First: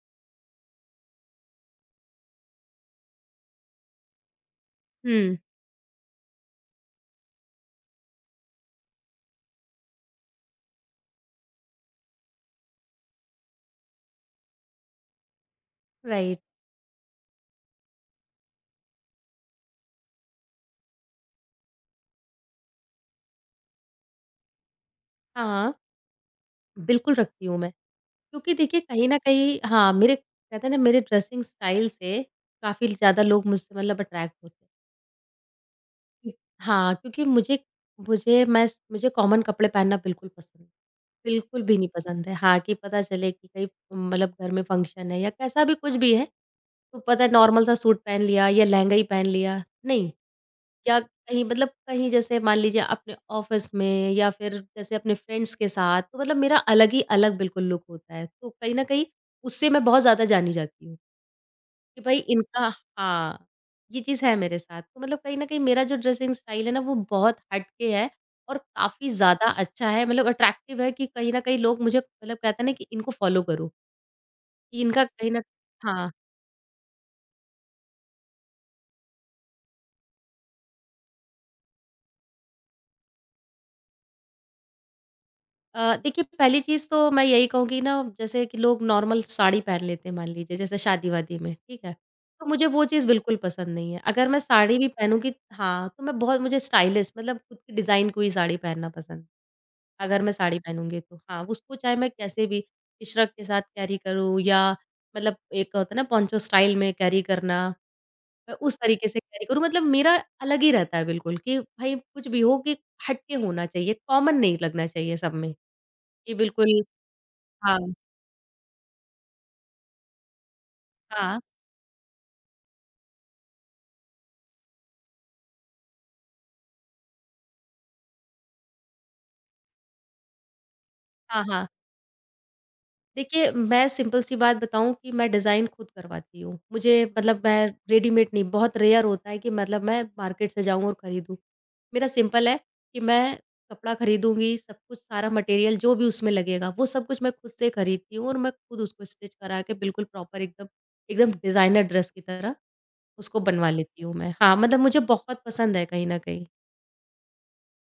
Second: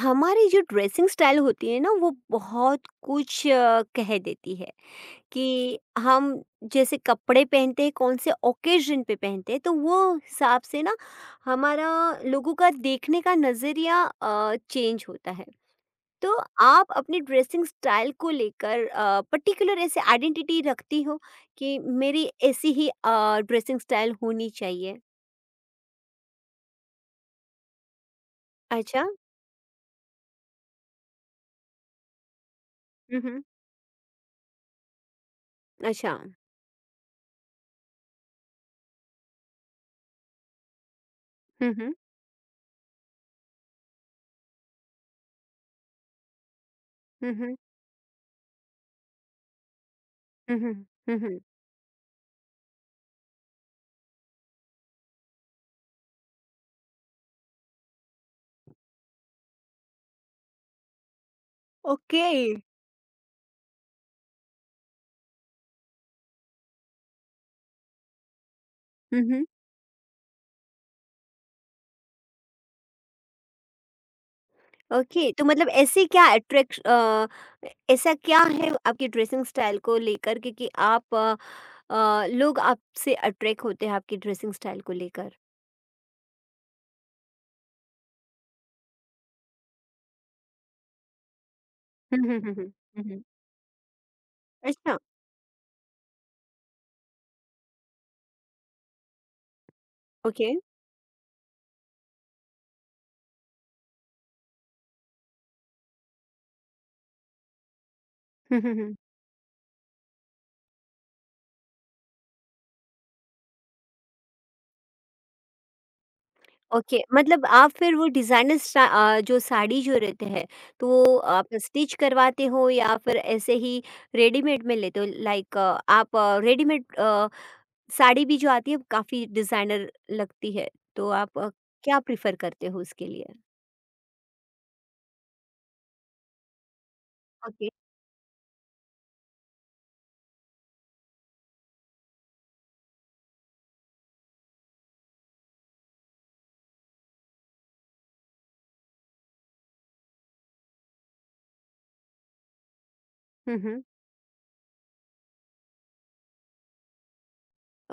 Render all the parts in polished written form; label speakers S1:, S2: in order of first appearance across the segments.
S1: हमारी जो dressing style होती है ना वो बहुत कुछ कह देती है
S2: हुँ,
S1: कि हम जैसे कपड़े पहनते हैं, कौन से ओकेजन पे पहनते हैं, तो वो हिसाब से ना हमारा लोगों का देखने का नज़रिया चेंज होता है। तो
S2: राइट।
S1: आप अपनी ड्रेसिंग स्टाइल को लेकर पर्टिकुलर ऐसे आइडेंटिटी रखती हो कि मेरी ऐसी ही ड्रेसिंग स्टाइल होनी चाहिए।
S2: हाँ, बिल्कुल रखती हूँ मैं। क्योंकि देखिए
S1: अच्छा।
S2: कहीं न कहीं हाँ, मेरे कहते हैं ना मेरे ड्रेसिंग स्टाइल से काफ़ी ज़्यादा
S1: हम्म।
S2: लोग मुझसे मतलब अट्रैक्ट होते
S1: अच्छा।
S2: हैं। हाँ, क्योंकि मुझे मुझे मैं मुझे कॉमन कपड़े पहनना बिल्कुल पसंद नहीं बिल्कुल
S1: हम्म।
S2: भी नहीं
S1: हम्म।
S2: पसंद है। हाँ, कि पता चले कि कहीं मतलब घर में फ़ंक्शन है या कैसा भी कुछ भी है, तो पता है
S1: हम्म।
S2: नॉर्मल सा सूट पहन लिया या लहंगा ही पहन लिया, नहीं।
S1: हम्म। हम्म।
S2: या
S1: हम्म।
S2: कहीं मतलब कहीं जैसे मान लीजिए अपने ऑफिस में या फिर जैसे अपने फ्रेंड्स के साथ, तो मतलब मेरा अलग ही अलग बिल्कुल लुक होता है। तो कहीं न कहीं उससे मैं बहुत ज़्यादा जानी जाती हूँ कि भई
S1: ओके।
S2: इनका हाँ, ये चीज़ है मेरे साथ। तो मतलब कहीं न कहीं मेरा जो ड्रेसिंग स्टाइल है ना वो बहुत हट के है और काफ़ी
S1: हुँ, हुँ।
S2: ज़्यादा अच्छा है मतलब अट्रैक्टिव है कि कहीं न कहीं लोग मुझे मतलब कहते हैं ना कि इनको फ़ॉलो करो, कि इनका कहीं
S1: ओके,
S2: न
S1: तो मतलब ऐसे
S2: हाँ।
S1: क्या अट्रैक्श अ, ऐसा क्या है आपके ड्रेसिंग स्टाइल को लेकर के कि लोग आपसे अट्रैक्ट होते हैं आपकी ड्रेसिंग स्टाइल को लेकर?
S2: अ, देखिए पहली चीज़ तो मैं यही कहूँगी ना जैसे कि लोग नॉर्मल साड़ी पहन लेते हैं मान लीजिए जैसे शादी-वादी में, ठीक है?
S1: हुँ, हुँ,
S2: तो
S1: हुँ, हुँ।
S2: मुझे वो
S1: हुँ,
S2: चीज़
S1: हुँ।
S2: बिल्कुल पसंद नहीं है। अगर मैं साड़ी भी
S1: अच्छा,
S2: पहनूँगी हाँ, तो मैं बहुत मुझे स्टाइलिश मतलब खुद की डिज़ाइन कोई साड़ी पहनना पसंद अगर मैं
S1: ओके।
S2: साड़ी पहनूँगी तो। हाँ, उसको चाहे मैं कैसे भी इशरक के साथ कैरी करूँ या मतलब एक होता है ना पोंचो स्टाइल में कैरी करना, मैं
S1: हुँ, हुँ,
S2: उस
S1: हुँ।
S2: तरीके से कैरी करूँ मतलब मेरा अलग ही रहता है बिल्कुल कि भाई कुछ भी हो कि हट के होना चाहिए, कॉमन नहीं लगना चाहिए सब में। जी, बिल्कुल।
S1: ओके, मतलब आप
S2: हाँ,
S1: फिर वो जो साड़ी जो रहते हैं, तो वो
S2: हाँ,
S1: आप स्टिच करवाते हो या फिर ऐसे ही रेडीमेड में लेते हो? लाइक, आप रेडीमेड साड़ी भी जो आती है काफ़ी डिज़ाइनर लगती है, तो आप
S2: हाँ, हाँ।
S1: क्या प्रेफ़र करते हो उसके लिए?
S2: देखिए, मैं सिंपल सी बात बताऊँ कि मैं डिज़ाइन खुद करवाती हूँ। मुझे मतलब मैं
S1: ओके।
S2: रेडीमेड नहीं बहुत रेयर होता है कि मतलब मैं मार्केट से जाऊँ और खरीदूँ। मेरा सिंपल है कि मैं कपड़ा खरीदूँगी, सब कुछ सारा मटेरियल जो भी उसमें लगेगा, वो सब कुछ मैं खुद से खरीदती हूँ और मैं खुद उसको स्टिच करा के बिल्कुल प्रॉपर एकदम एकदम डिज़ाइनर ड्रेस की तरह उसको
S1: हुँ,
S2: बनवा
S1: हुँ।
S2: लेती हूँ मैं। हाँ, मतलब मुझे बहुत पसंद है कहीं न कहीं।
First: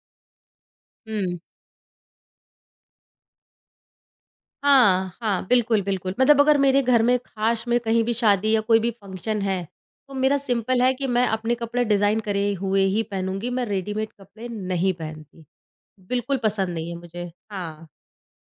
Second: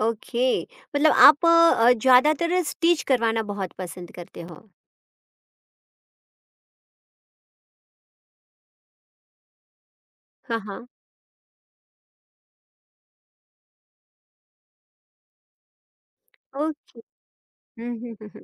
S1: ओके, मतलब
S2: हुँ।
S1: आप ज़्यादातर स्टिच करवाना बहुत पसंद करते हो।
S2: हाँ, हाँ, बिल्कुल, बिल्कुल। मतलब अगर मेरे घर में ख़ास में कहीं भी शादी या कोई भी फंक्शन है, तो मेरा
S1: हाँ,
S2: सिंपल
S1: हाँ।
S2: है कि मैं अपने कपड़े डिज़ाइन करे हुए ही पहनूँगी, मैं रेडीमेड कपड़े नहीं पहनती। बिल्कुल पसंद नहीं है
S1: ओके।
S2: मुझे। हाँ,
S1: हुँ, हुँ, हुँ, हुँ।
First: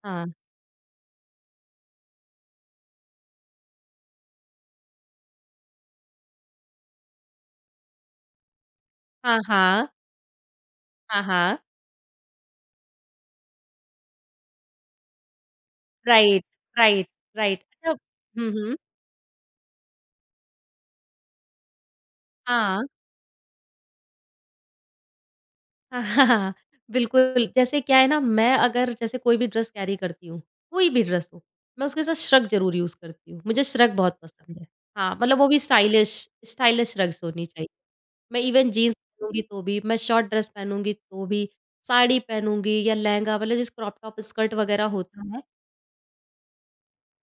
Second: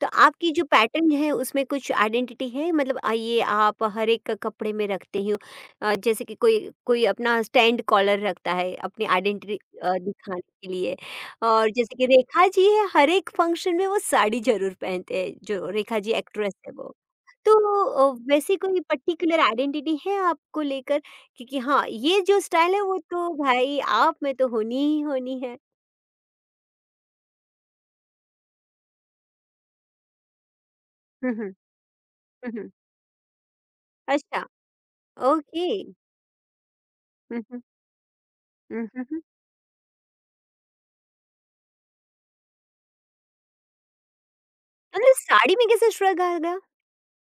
S1: तो
S2: हाँ।
S1: आपकी जो पैटर्न है उसमें कुछ आइडेंटिटी है, मतलब ये आप हर एक कपड़े में रखते हो। जैसे कि कोई कोई अपना स्टैंड कॉलर रखता है अपनी
S2: हाँ,
S1: आइडेंटिटी
S2: हाँ।
S1: दिखाने के लिए।
S2: हाँ, हाँ।
S1: और जैसे कि रेखा जी है, हर एक फंक्शन में वो साड़ी जरूर पहनते हैं, जो रेखा जी
S2: राइट,
S1: एक्ट्रेस है वो।
S2: Right, right. अच्छा
S1: तो
S2: हुँ,
S1: वैसे
S2: हुँ।
S1: कोई पर्टिकुलर आइडेंटिटी है आपको लेकर? क्योंकि हाँ, ये जो स्टाइल है
S2: हाँ।
S1: वो तो भाई आप में तो होनी ही होनी है।
S2: हाँ, बिल्कुल, जैसे क्या है ना मैं अगर जैसे कोई भी ड्रेस कैरी करती हूँ, कोई भी ड्रेस
S1: हम्म।
S2: हो,
S1: हम्म।
S2: मैं उसके साथ श्रग ज़रूर यूज़ करती हूँ, मुझे श्रग बहुत
S1: अच्छा।
S2: पसंद है। हाँ, मतलब वो भी
S1: ओके।
S2: स्टाइलिश स्टाइलिश श्रग्स
S1: हम्म।
S2: होनी
S1: हम्म।
S2: चाहिए। मैं इवन
S1: हम्म।
S2: जीन्स
S1: हम्म।
S2: पहनूँगी तो भी, मैं शॉर्ट ड्रेस पहनूँगी तो भी, साड़ी पहनूँगी या लहंगा मतलब जिस क्रॉप टॉप स्कर्ट वगैरह
S1: मतलब
S2: होता है
S1: साड़ी में कैसे श्रग आ गया?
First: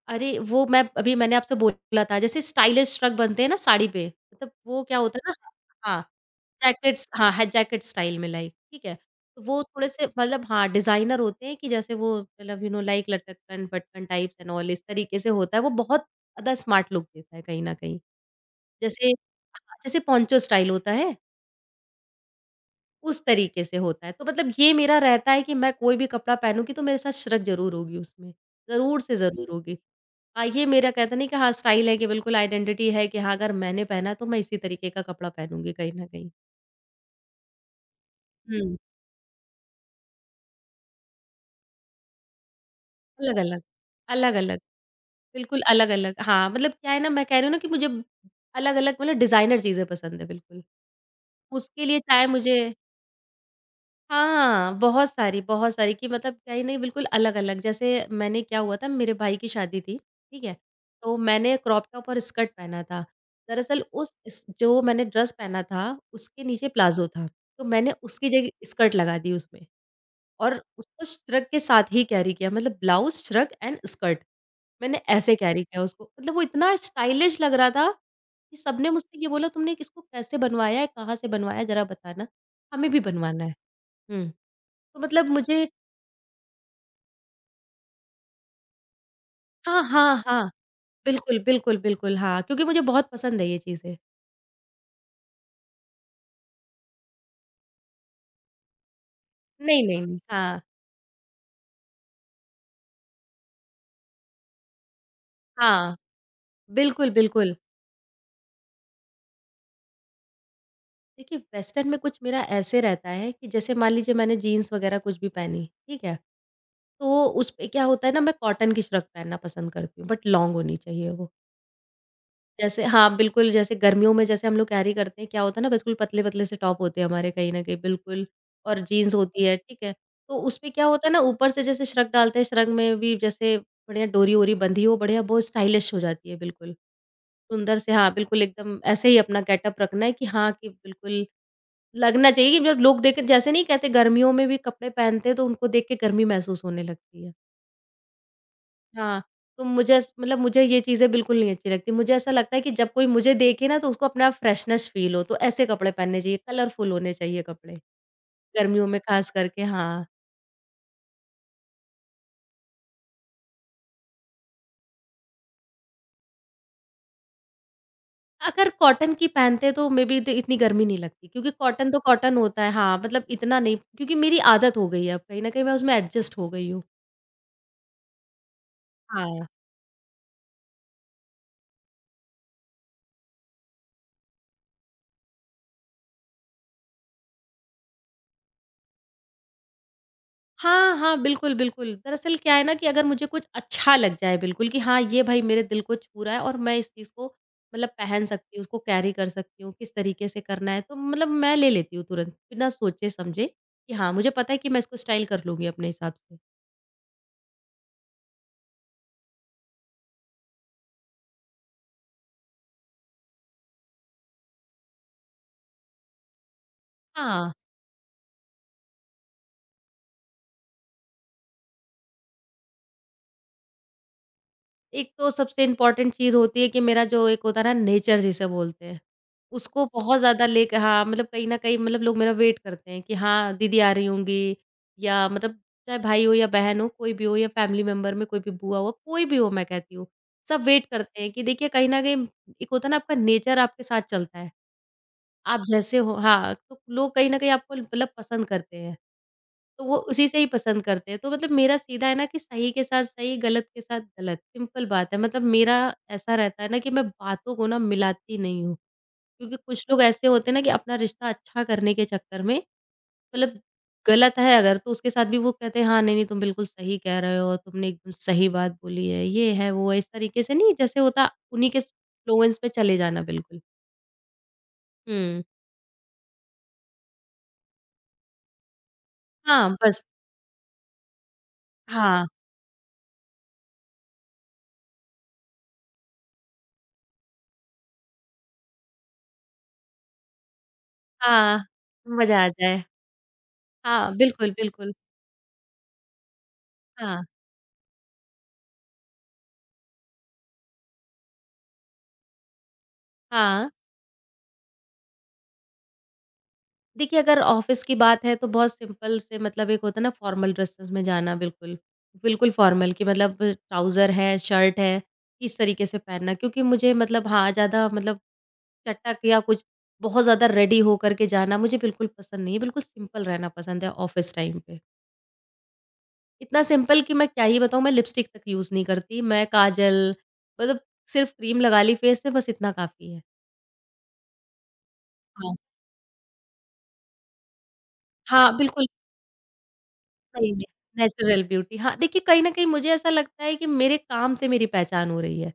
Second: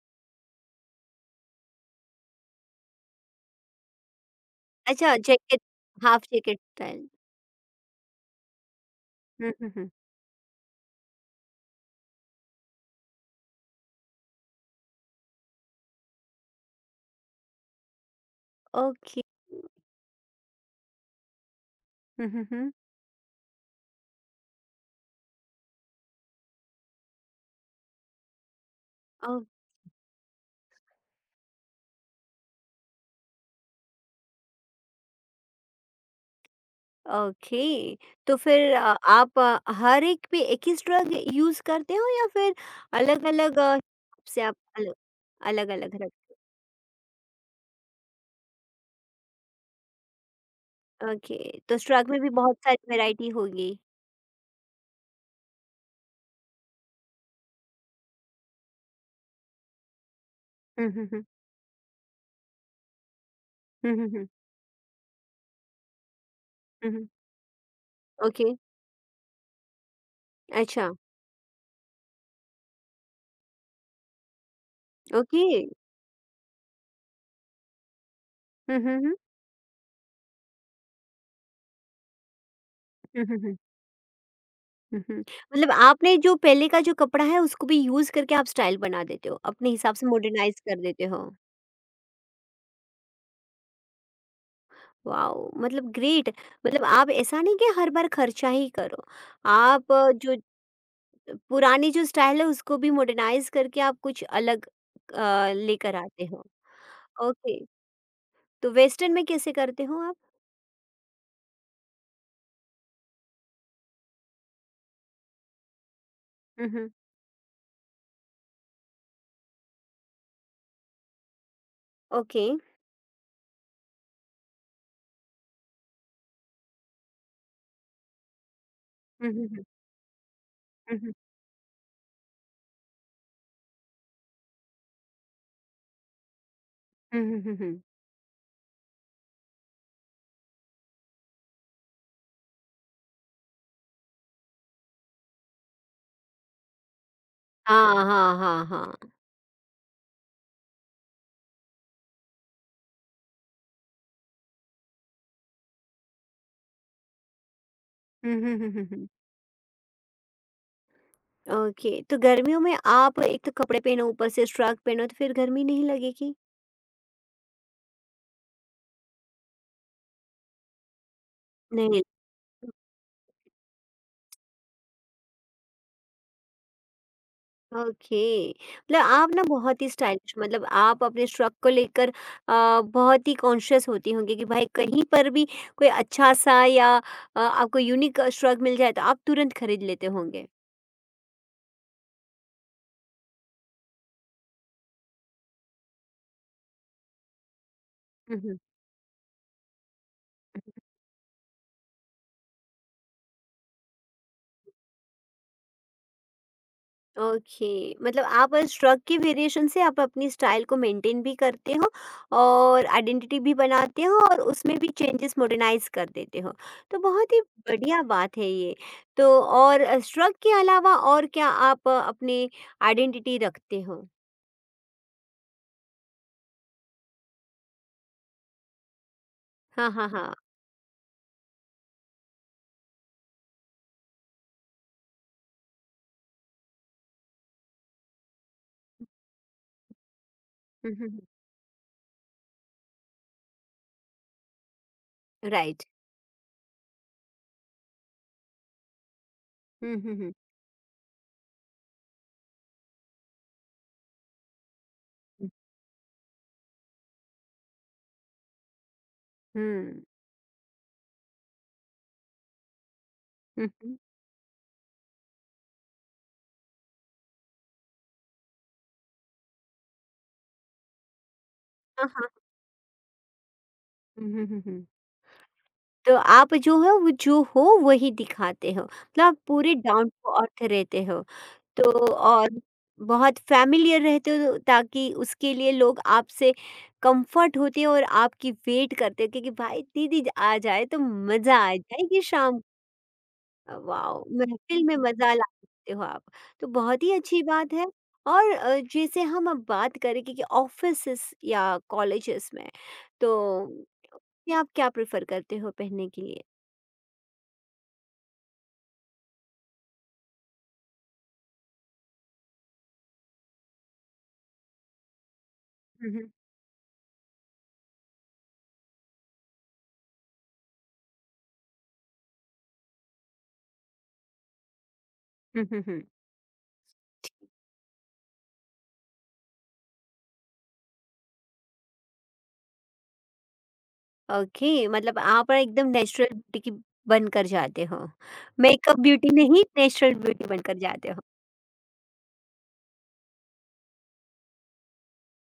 S2: अरे, वो मैं अभी मैंने आपसे बोला था, जैसे स्टाइलिश श्रग बनते हैं ना साड़ी पे, मतलब वो क्या
S1: अच्छा,
S2: होता है ना
S1: जैकेट,
S2: हाँ,
S1: हाफ जैकेट
S2: जैकेट्स
S1: स्टाइल।
S2: हाँ, है जैकेट स्टाइल में लाइक, ठीक है? तो
S1: हुँ,
S2: वो
S1: हुँ, हुँ।
S2: थोड़े-से मतलब हाँ, डिज़ाइनर होते हैं कि जैसे वो मतलब यू नो लाइक लटकन-फटकन टाइप्स एंड ऑल इस तरीके से होता है, वो बहुत ज़्यादा स्मार्ट लुक देता है कहीं न कहीं। जैसे
S1: ओके।
S2: हाँ, जैसे पोंचो स्टाइल होता है।
S1: हुँ, हुँ, हुँ।
S2: उस तरीके से होता है। तो मतलब ये मेरा रहता है कि मैं कोई भी कपड़ा पहनूँगी तो मेरे साथ शरक ज़रूर होगी उसमें, ज़रूर से
S1: ओ
S2: ज़रूर होगी। हाँ, ये मेरा कहते नहीं कि हाँ स्टाइल है कि बिल्कुल आइडेंटिटी है कि हाँ अगर मैंने पहना तो मैं इसी तरीके का कपड़ा पहनूँगी कहीं न कहीं।
S1: ओके। तो फिर
S2: हुँ,
S1: आप हर एक पे एक ही श्रग यूज़ करते हो या फिर अलग-अलग
S2: अलग-अलग,
S1: अ, से आप
S2: अलग-अलग। बिल्कुल
S1: अलग-अलग
S2: अलग-अलग
S1: रखते हो?
S2: हाँ, मतलब क्या है ना मैं कह रही हूँ ना कि मुझे अलग-अलग मतलब डिज़ाइनर चीज़ें पसंद है बिल्कुल।
S1: ओके, तो
S2: उसके लिए
S1: श्रग में
S2: चाहे
S1: भी बहुत
S2: मुझे
S1: सारी वैरायटी होगी।
S2: हाँ, बहुत सारी कि मतलब कहीं न बिल्कुल अलग-अलग। जैसे मैंने क्या हुआ था मेरे भाई की शादी थी, ठीक है?
S1: हुँ, हुँ,
S2: तो
S1: हुँ।
S2: मैंने क्रॉप टॉप और स्कर्ट पहना था। दरअसल
S1: हुँ, हुँ,
S2: उस
S1: हुँ।
S2: इस जो मैंने ड्रेस पहना था, उसके नीचे
S1: हुँ,
S2: प्लाज़ो
S1: हुँ।
S2: था। तो मैंने उसकी
S1: ओके,
S2: जगह स्कर्ट लगा दी उसमें और
S1: अच्छा,
S2: उसको श्रग के साथ ही कैरी किया मतलब ब्लाउज़, श्रग एंड स्कर्ट। मैंने ऐसे
S1: ओके।
S2: कैरी किया उसको। मतलब वो इतना स्टाइलिश लग रहा था कि
S1: हुँ,
S2: सबने
S1: हुँ, हुँ।
S2: मुझसे ये बोला तुमने इसको कैसे बनवाया है? कहाँ से बनवाया है? ज़रा बताना, हमें भी
S1: हुँ, हुँ,
S2: बनवाना है।
S1: हुँ।
S2: हुँ। तो
S1: हुँ, हुँ।
S2: मतलब मुझे
S1: मतलब आपने जो पहले का जो कपड़ा है उसको भी यूज़ करके आप स्टाइल बना देते हो, अपने
S2: हाँ,
S1: हिसाब से
S2: हाँ, हाँ।
S1: मॉडर्नाइज़ कर देते हो।
S2: बिल्कुल, बिल्कुल, बिल्कुल, हाँ, क्योंकि मुझे बहुत पसंद है ये चीज़ें।
S1: वॉव! मतलब ग्रेट। मतलब आप ऐसा नहीं कि हर बार खर्चा ही करो।
S2: नहीं,
S1: आप
S2: नहीं, नहीं।
S1: जो
S2: हाँ,
S1: पुरानी जो स्टाइल है उसको भी मॉडर्नाइज़ करके आप कुछ अलग
S2: हाँ,
S1: लेकर आते हो।
S2: बिल्कुल, बिल्कुल।
S1: ओके, तो वेस्टर्न में कैसे करते हो आप?
S2: देखिए, वेस्टर्न में कुछ मेरा ऐसे रहता है कि जैसे मान लीजिए मैंने जीन्स वगैरह कुछ भी पहनी, ठीक है?
S1: हुँ, हुँ।
S2: तो उस पे क्या होता है ना, मैं कॉटन की श्रग पहनना पसंद करती हूँ, बट लॉन्ग होनी चाहिए वो।
S1: ओके।
S2: जैसे हाँ, बिल्कुल, जैसे गर्मियों में जैसे हम लोग कैरी करते हैं, क्या होता है ना, बिल्कुल पतले-पतले से टॉप होते हैं हमारे कहीं न कहीं, बिल्कुल और जीन्स
S1: हुँ,
S2: होती
S1: हुँ,
S2: है,
S1: हुँ।
S2: ठीक है? तो उसमें क्या
S1: हुँ,
S2: होता है
S1: हुँ।
S2: ना, ऊपर से जैसे श्रग डालते हैं, श्रग में भी जैसे बढ़िया डोरी-वोरी बंधी हो, बढ़िया बहुत स्टाइलिश हो जाती है, बिल्कुल।
S1: हुँ, हुँ, हुँ,
S2: सुंदर
S1: हुँ।
S2: से हाँ, बिल्कुल एकदम ऐसे ही अपना गेटअप रखना है कि हाँ, कि बिल्कुल लगना चाहिए कि जब लोग देखें जैसे नहीं कहते गर्मियों में भी कपड़े पहनते हैं, तो उनको देख के गर्मी महसूस होने लगती है।
S1: हाँ, हाँ, हाँ, हाँ।
S2: हाँ, तो मुझे ऐस मतलब मुझे ये चीज़ें बिल्कुल नहीं अच्छी लगती। मुझे ऐसा लगता है कि जब कोई मुझे देखे ना तो उसको अपना फ्रेशनेस फ़ील हो, तो ऐसे कपड़े पहनने चाहिए, कलरफुल होने चाहिए कपड़े।
S1: हुँ, हुँ, हुँ, हुँ,
S2: गर्मियों में
S1: हुँ।
S2: ख़ास करके हाँ,
S1: ओके, तो गर्मियों में आप एक तो कपड़े पहनो, ऊपर से स्ट्रग पहनो, तो फिर गर्मी नहीं लगेगी?
S2: अगर कॉटन की पहनते हैं तो मे बी इत इतनी गर्मी नहीं लगती क्योंकि कॉटन तो
S1: नहीं।
S2: कॉटन होता है हाँ, मतलब इतना नहीं क्योंकि मेरी आदत हो गई है अब कहीं न कहीं मैं उसमें एडजस्ट हो गई हूँ।
S1: ओके, मतलब आप ना
S2: हाँ।
S1: बहुत ही स्टाइलिश, मतलब आप अपने स्ट्रग को लेकर बहुत ही कॉन्शियस होती होंगी कि भाई कहीं पर भी कोई अच्छा-सा या आपको यूनिक स्ट्रग मिल जाए, तो आप तुरंत खरीद लेते होंगे।
S2: हाँ, हाँ, बिल्कुल, बिल्कुल। दरअसल क्या है ना कि अगर मुझे कुछ अच्छा लग जाए बिल्कुल कि हाँ, ये भाई मेरे दिल को छू रहा है और मैं इस चीज़ को मतलब पहन
S1: हुँ,
S2: सकती
S1: हुँ।
S2: हूँ, उसको कैरी कर सकती हूँ, किस तरीके से करना है, तो मतलब मैं ले लेती हूँ तुरंत, बिना सोचे-समझे कि हाँ, मुझे पता है कि मैं इसको स्टाइल कर लूँगी अपने हिसाब से।
S1: ओके, मतलब आप श्रग के वेरिएशन से आप अपनी स्टाइल को मेंटेन भी करते हो और आइडेंटिटी भी बनाते हो, और उसमें भी चेंजेस मॉडर्नाइज कर देते हो। तो बहुत ही
S2: हाँ।
S1: बढ़िया बात है ये। तो और श्रग के अलावा और क्या आप अपने आइडेंटिटी रखते हो?
S2: एक तो सबसे इम्पोर्टेंट चीज़ होती है कि मेरा जो एक होता है ना नेचर जिसे बोलते हैं, उसको
S1: हाँ, हाँ,
S2: बहुत
S1: हाँ।
S2: ज़्यादा लेके हाँ, मतलब कहीं न कहीं मतलब लोग मेरा वेट करते हैं कि हाँ, दीदी आ रही होंगी या मतलब चाहे भाई हो या बहन हो, कोई भी हो या फैमिली मेंबर में कोई भी बुआ हुआ, कोई भी हो मैं कहती हूँ। सब वेट
S1: हम्म। हम्म।
S2: करते हैं कि देखिए कहीं न कहीं एक होता है ना आपका नेचर आपके साथ चलता है। आप
S1: राइट।
S2: जैसे हो हाँ, तो लोग कहीं न कहीं आपको मतलब पसंद करते हैं। तो
S1: हम्म।
S2: वो
S1: right. हम्म।
S2: उसी
S1: हम्म।
S2: से ही पसंद करते हैं। तो मतलब मेरा सीधा है ना कि सही के साथ सही, गलत के साथ गलत, सिंपल बात है। मतलब
S1: हम्म।
S2: मेरा ऐसा रहता है ना कि मैं बातों को ना मिलाती नहीं हूँ। क्योंकि कुछ
S1: हम्म,
S2: लोग ऐसे होते हैं ना कि अपना रिश्ता अच्छा करने के चक्कर में मतलब
S1: हम्म, हम्म,
S2: गलत है अगर तो उसके साथ भी वो कहते हैं, "हाँ, नहीं, नहीं, तुम बिल्कुल सही कह रहे हो, तुमने एकदम सही बात बोली है।" ये है, वो है, इस तरीके से नहीं जैसे होता उन्हीं के स
S1: हाँ, हाँ।
S2: इन्फ्लुएंस में चले जाना बिल्कुल।
S1: हम्म। हम्म। हम्म। हम्म।
S2: हुँ।
S1: तो आप जो हो वो जो हो वही दिखाते हो, मतलब आप
S2: हाँ,
S1: पूरे
S2: बस।
S1: डाउन टू अर्थ रहते हो। तो
S2: हाँ,
S1: और बहुत फैमिलियर रहते हो तो, ताकि उसके लिए लोग आपसे कंफर्ट होते हैं और आपकी वेट करते हैं, क्योंकि भाई दीदी आ जाए तो मज़ा
S2: हाँ,
S1: आ जाएगी
S2: मज़ा आ
S1: शाम को।
S2: जाए। हाँ,
S1: वाह!
S2: बिल्कुल,
S1: महफ़िल
S2: बिल्कुल।
S1: में मज़ा ला सकते हो आप। तो बहुत ही
S2: हाँ,
S1: अच्छी बात है। और जैसे हम अब बात करें कि ऑफ़िसेस या कॉलेजेस में,
S2: हाँ।
S1: तो आप क्या प्रेफ़र करते हो पहनने के लिए?
S2: देखिए अगर ऑफ़िस की बात है तो बहुत सिंपल से मतलब एक होता है ना फ़ॉर्मल ड्रेसेस में जाना बिल्कुल, बिल्कुल फ़ॉर्मल कि मतलब ट्राउज़र है, शर्ट है, इस तरीके से
S1: हुँ, हुँ।
S2: पहनना क्योंकि मुझे मतलब हाँ, ज़्यादा मतलब चटक या कुछ बहुत ज़्यादा रेडी होकर के जाना मुझे बिल्कुल पसंद नहीं है, बिल्कुल सिंपल रहना पसंद है ऑफ़िस टाइम पे।
S1: हुँ, हुँ, हुँ।
S2: इतना सिंपल कि मैं क्या ही बताऊँ मैं लिपस्टिक तक यूज़ नहीं करती, मैं काजल मतलब सिर्फ़ क्रीम लगा ली फेस पे बस इतना काफ़ी है।
S1: ओके, मतलब आप
S2: हाँ।
S1: एकदम नेचुरल ब्यूटी की बनकर जाते हो।
S2: हाँ, बिल्कुल
S1: मेकअप ब्यूटी नहीं, नेचुरल ब्यूटी
S2: सही में
S1: बनकर जाते हो।
S2: नेचुरल ब्यूटी हाँ, देखिए कहीं न कहीं मुझे ऐसा लगता है कि मेरे काम से मेरी पहचान हो रही है,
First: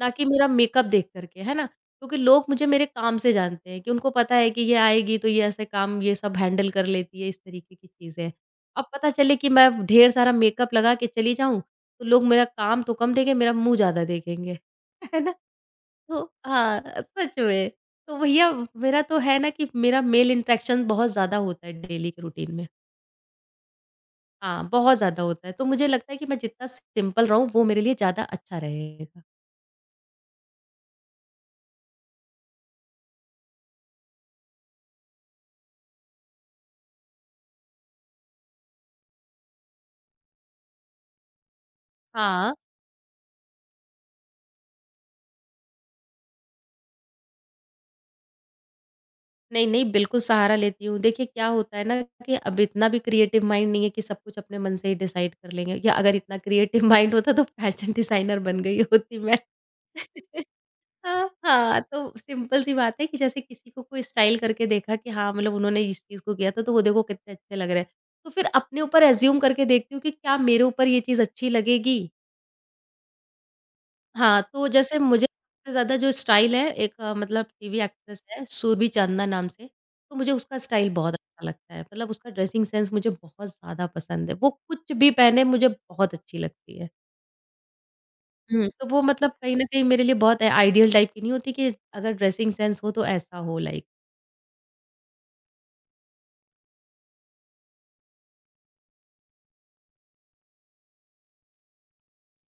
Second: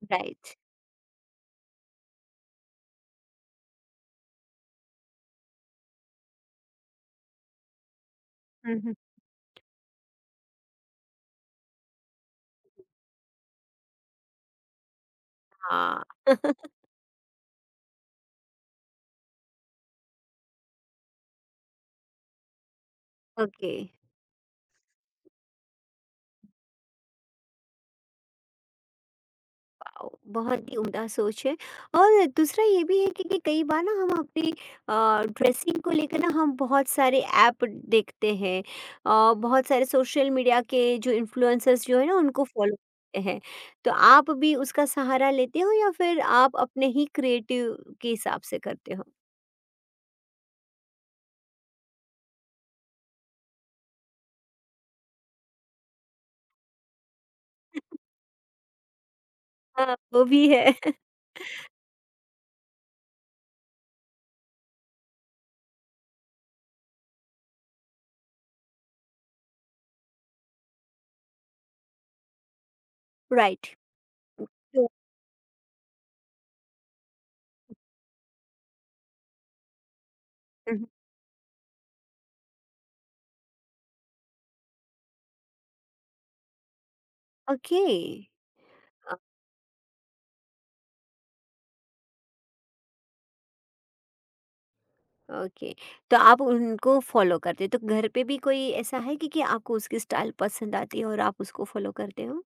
S2: ना कि मेरा
S1: राइट।
S2: मेकअप देख कर के, है ना? क्योंकि लोग मुझे मेरे काम से जानते हैं कि उनको पता है कि ये आएगी तो ये ऐसे काम ये सब हैंडल कर लेती है, इस तरीके की चीज़ें।
S1: हुँ,
S2: अब
S1: हुँ।
S2: पता चले कि मैं ढेर सारा मेकअप लगा के चली जाऊँ, तो लोग मेरा काम तो कम देखें, मेरा मुँह ज़्यादा देखेंगे, है ना?
S1: हाँ।
S2: तो हाँ, सच में। तो भैया मेरा तो है ना कि मेरा मेल इंटरेक्शन बहुत ज़्यादा होता है डेली के रूटीन में।
S1: ओके।
S2: हाँ, बहुत ज़्यादा होता है। तो मुझे लगता है कि मैं जितना सिंपल रहूँ वो मेरे लिए ज़्यादा अच्छा रहेगा।
S1: वाओ! बहुत ही उम्दा सोच है। और दूसरा ये भी है कि कई बार ना हम अपनी ड्रेसिंग को लेकर ना हम बहुत सारे ऐप देखते हैं, बहुत सारे सोशल मीडिया के जो इन्फ्लुएंसर्स जो है ना उनको
S2: हाँ,
S1: फॉलो करते हैं। तो आप भी उसका सहारा लेते हो या फिर आप अपने ही क्रिएटिव के हिसाब से करते हो?
S2: नहीं, नहीं बिल्कुल सहारा लेती हूँ। देखिए क्या होता है ना कि अब इतना भी क्रिएटिव माइंड नहीं है कि सब कुछ अपने मन से ही डिसाइड कर लेंगे या अगर इतना क्रिएटिव माइंड होता तो फैशन डिज़ाइनर बन गई होती मैं।
S1: हाँ, वो भी है।
S2: हाँ, हाँ, तो सिंपल सी बात है कि जैसे किसी को कोई स्टाइल करके देखा कि हाँ, मतलब उन्होंने इस चीज़ को किया था, तो वो देखो कितने अच्छे लग रहे हैं। तो फिर अपने ऊपर अज़्यूम करके देखती हूँ कि क्या मेरे ऊपर ये चीज़ अच्छी लगेगी?
S1: राइट।
S2: हाँ, तो
S1: तो
S2: जैसे मुझे सबसे ज़्यादा जो स्टाइल है एक मतलब टीवी एक्ट्रेस है सुरभि चांदना नाम से, तो मुझे उसका
S1: हुँ,
S2: स्टाइल बहुत अच्छा लगता है। मतलब उसका ड्रेसिंग सेंस मुझे बहुत ज़्यादा पसंद है। वो कुछ भी पहने मुझे बहुत अच्छी लगती है।
S1: ओके।
S2: हुँ। तो वो
S1: अ,
S2: मतलब कहीं न कहीं मेरे लिए बहुत आइडियल टाइप की नहीं होती कि अगर ड्रेसिंग सेंस हो तो ऐसा हो लाइक।
S1: ओके। तो आप उनको फ़ॉलो करते हो। तो घर पे भी कोई ऐसा है कि आपको उसकी स्टाइल पसंद आती है और आप उसको फ़ॉलो करते हो?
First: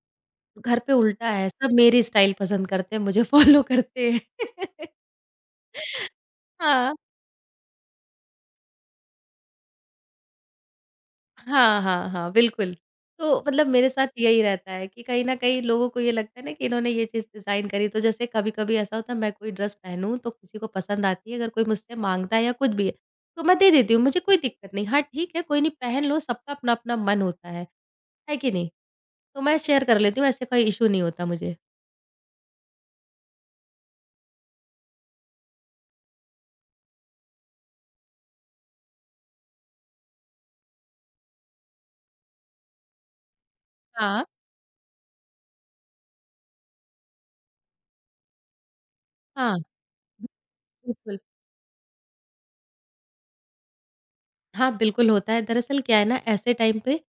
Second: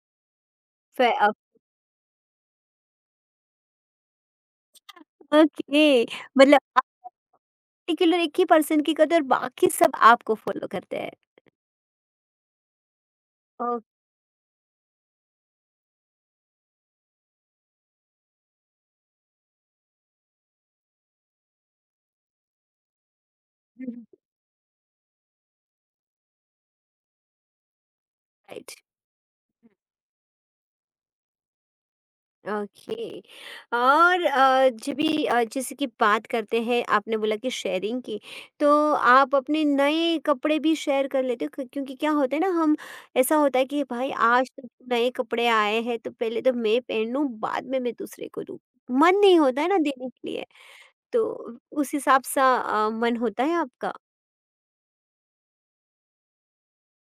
S2: घर पे
S1: फ़े
S2: उल्टा
S1: अ,
S2: है, सब मेरी स्टाइल पसंद करते हैं, मुझे फॉलो करते हैं।
S1: ओके, मतलब आप
S2: हाँ,
S1: पर्टिकुलर एक ही पर्सन की करते हो और बाकी सब आपको फ़ॉलो करते हैं।
S2: हाँ, हाँ, हाँ, बिल्कुल। तो मतलब मेरे
S1: ओके,
S2: साथ यही रहता है कि कहीं न कहीं लोगों को ये लगता है ना कि इन्होंने ये चीज़ डिज़ाइन करी, तो जैसे कभी-कभी ऐसा होता है मैं कोई ड्रेस पहनूँ तो किसी को पसंद आती है, अगर कोई मुझसे माँगता है या कुछ भी है, तो मैं दे देती हूँ, मुझे कोई दिक्कत नहीं। हाँ, ठीक है, कोई नहीं पहन लो, सबका अपना-अपना मन होता है कि नहीं?
S1: राइट।
S2: तो मैं शेयर कर लेती हूँ, ऐसे कोई इश्यू नहीं होता मुझे।
S1: ओके, और जब भी जैसे कि बात करते हैं, आपने बोला कि शेयरिंग की, तो आप अपने नए कपड़े भी शेयर कर लेते हो? क्योंकि क्या होता है ना हम, ऐसा होता है कि भाई
S2: हाँ,
S1: आज तो नए कपड़े आए हैं, तो पहले तो मैं पहन लूं, बाद में मैं दूसरे को दूं, मन नहीं
S2: हाँ,
S1: होता है ना देने के लिए।
S2: बिल्कुल।
S1: तो उस हिसाब सा मन होता है आपका?
S2: हाँ, बिल्कुल होता है। दरअसल क्या है ना ऐसे टाइम पे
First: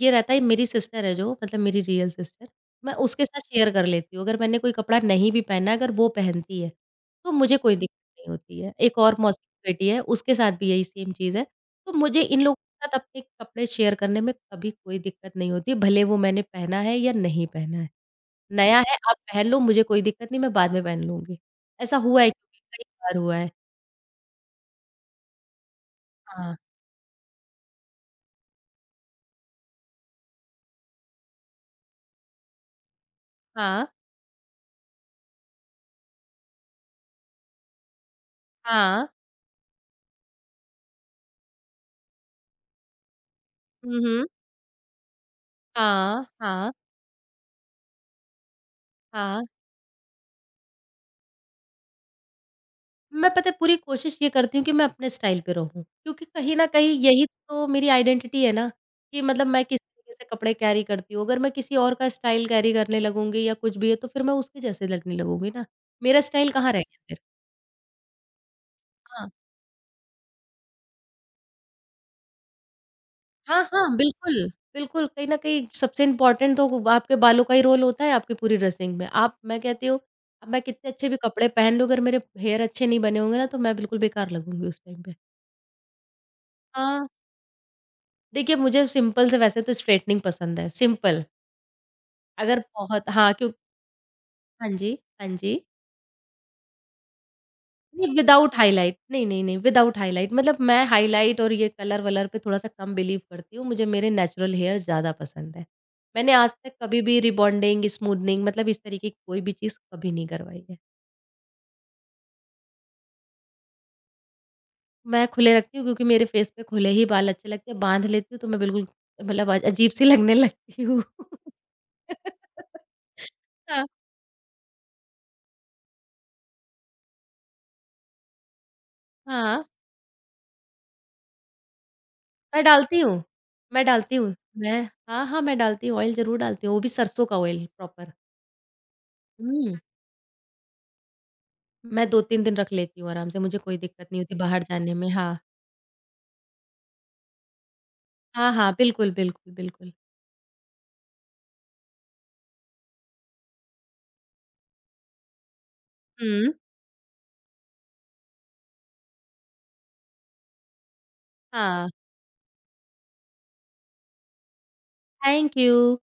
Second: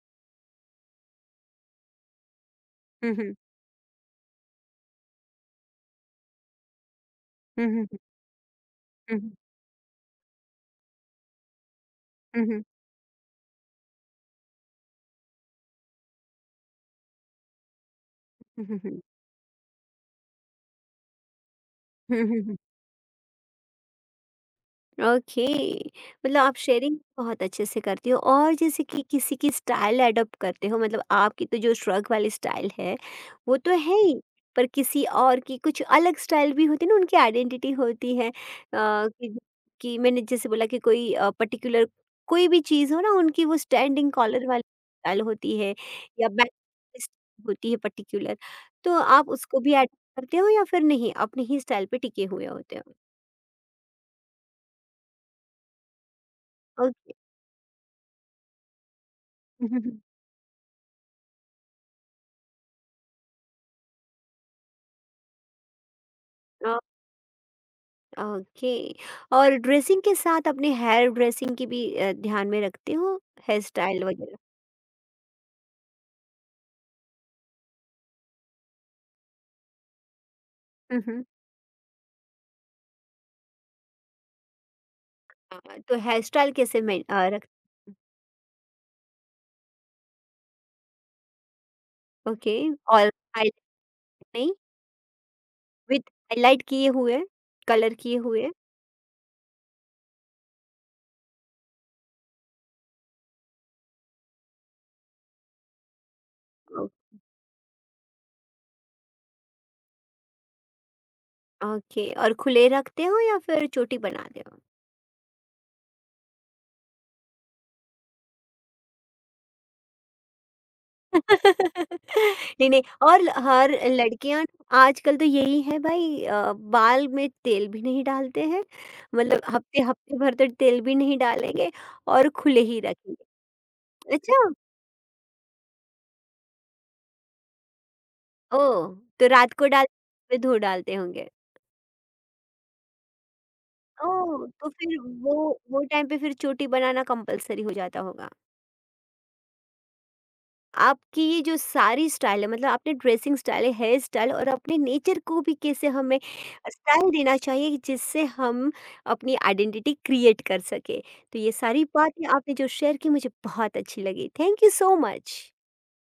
S2: ये रहता है मेरी सिस्टर है जो मतलब मेरी रियल सिस्टर, मैं
S1: हम्म।
S2: उसके
S1: हम्म।
S2: साथ शेयर कर लेती हूँ। अगर मैंने कोई कपड़ा नहीं भी पहना है अगर वो पहनती है, तो मुझे कोई
S1: हम्म।
S2: दिक्कत नहीं होती है। एक और
S1: हम्म।
S2: मौसी की बेटी है उसके साथ भी यही सेम चीज़ है। तो मुझे इन
S1: हम्म। हम्म।
S2: लोगों
S1: हम्म।
S2: के साथ अपने कपड़े शेयर करने में कभी कोई दिक्कत नहीं होती, भले वो मैंने पहना है या नहीं पहना है।
S1: हम्म।
S2: नया
S1: हम्म।
S2: है
S1: हम्म।
S2: आप पहन लो मुझे कोई दिक्कत नहीं मैं बाद में पहन लूँगी। ऐसा
S1: हम्म।
S2: हुआ है
S1: हम्म। हम्म।
S2: क्योंकि कई बार हुआ है।
S1: ओके, मतलब
S2: हाँ,
S1: आप शेयरिंग बहुत अच्छे से करती हो और जैसे कि किसी की स्टाइल अडॉप्ट करते हो। मतलब आपकी तो जो श्रग वाली स्टाइल है वो तो
S2: हाँ,
S1: है ही, पर किसी और की कुछ अलग स्टाइल भी होती है ना, उनकी आइडेंटिटी होती है।
S2: हाँ।
S1: कि, कि मैंने जैसे बोला कि कोई पर्टिकुलर कोई भी चीज़ हो ना, उनकी वो
S2: हुँ,
S1: स्टैंडिंग
S2: हुँ।
S1: कॉलर वाली स्टाइल होती है
S2: हाँ,
S1: या बैक
S2: हाँ,
S1: होती है पर्टिकुलर, तो आप
S2: हाँ।
S1: उसको भी ऐड करते हो या फिर नहीं, अपनी ही स्टाइल पे टिके हुए होते हो?
S2: मैं पता है पूरी कोशिश ये करती हूँ कि मैं अपने स्टाइल पे रहूँ, क्योंकि कहीं न कहीं
S1: ओके।
S2: यही तो मेरी आइडेंटिटी है ना, कि मतलब मैं किस तरीके से कपड़े कैरी करती हूँ। अगर मैं किसी और का स्टाइल कैरी करने लगूँगी या कुछ भी है, तो फिर मैं उसके जैसे लगने लगूँगी ना। मेरा स्टाइल कहाँ रह गया फिर?
S1: ओके।
S2: हाँ।
S1: और ड्रेसिंग के साथ अपने हेयर ड्रेसिंग की भी ध्यान में रखते हो? हेयर
S2: हाँ, हाँ,
S1: स्टाइल वगैरह।
S2: बिल्कुल। बिल्कुल, कहीं न कहीं सबसे इम्पोर्टेंट तो आपके बालों का ही रोल होता है आपकी पूरी ड्रेसिंग में। आप मैं कहती हूँ, अब मैं कितने अच्छे भी
S1: हम्म।
S2: कपड़े पहन लूँ, अगर मेरे हेयर अच्छे नहीं बने होंगे ना, तो मैं बिल्कुल बेकार लगूँगी उस टाइम पे।
S1: हाँ, तो हेयर स्टाइल कैसे मैं
S2: हाँ।
S1: अ, रख
S2: देखिए, मुझे सिंपल से वैसे तो स्ट्रेटनिंग पसंद है, सिंपल।
S1: ओके।
S2: अगर
S1: और
S2: बहुत हाँ, क्यों
S1: हाईलाइट? नहीं,
S2: हाँ जी, हाँ जी।
S1: विद हाईलाइट किए हुए, कलर
S2: नहीं,
S1: किए हुए।
S2: विदाउट हाइलाइट नहीं, नहीं, नहीं, विदाउट हाइलाइट मतलब मैं हाइलाइट और ये कलर-वलर पे थोड़ा-सा कम बिलीव करती हूँ, मुझे मेरे नेचुरल हेयर ज़्यादा पसंद है। मैंने आज तक
S1: ओ-
S2: कभी भी रिबॉन्डिंग, स्मूदनिंग मतलब इस तरीके की कोई भी चीज़ कभी नहीं करवाई है।
S1: ओके। और खुले रखते हो या फिर चोटी बनाते हो?
S2: मैं खुले रखती हूँ क्योंकि मेरे फेस पे खुले ही बाल अच्छे लगते हैं, बाँध लेती हूँ तो मैं बिल्कुल मतलब अजीब सी लगने लगती हूँ।
S1: नहीं, नहीं। और ल हर
S2: हाँ,
S1: लड़कियाँ आजकल तो यही है भाई, बाल में तेल भी नहीं डालते हैं, मतलब
S2: हाँ।
S1: हफ्ते हफ्ते भर तो तेल भी नहीं डालेंगे और खुले
S2: मैं
S1: ही
S2: डालती हूँ,
S1: रखेंगे।
S2: मैं डालती हूँ।
S1: अच्छा?
S2: मैं हाँ, हाँ, मैं डालती हूँ, ऑयल ज़रूर डालती हूँ, वो भी सरसों का ऑयल प्रॉपर।
S1: ओह! तो रात को
S2: हुँ,
S1: डाल, फिर धो डालते होंगे?
S2: मैं 2-3 दिन रख लेती हूँ आराम से, मुझे कोई दिक्कत नहीं होती
S1: ओह!
S2: बाहर
S1: तो
S2: जाने
S1: फिर
S2: में।
S1: वो
S2: हाँ।
S1: वो टाइम पे फिर चोटी बनाना कंपल्सरी हो जाता होगा।
S2: हाँ, हाँ, बिल्कुल, बिल्कुल, बिल्कुल।
S1: आपकी ये जो सारी स्टाइल है, मतलब आपने ड्रेसिंग स्टाइल है, हेयर स्टाइल, और अपने नेचर को भी कैसे हमें
S2: हुँ,
S1: स्टाइल देना चाहिए जिससे हम अपनी आइडेंटिटी क्रिएट कर सके, तो ये सारी
S2: हाँ,
S1: बातें आपने जो शेयर की मुझे बहुत अच्छी लगी। Thank you so much.
S2: Thank you.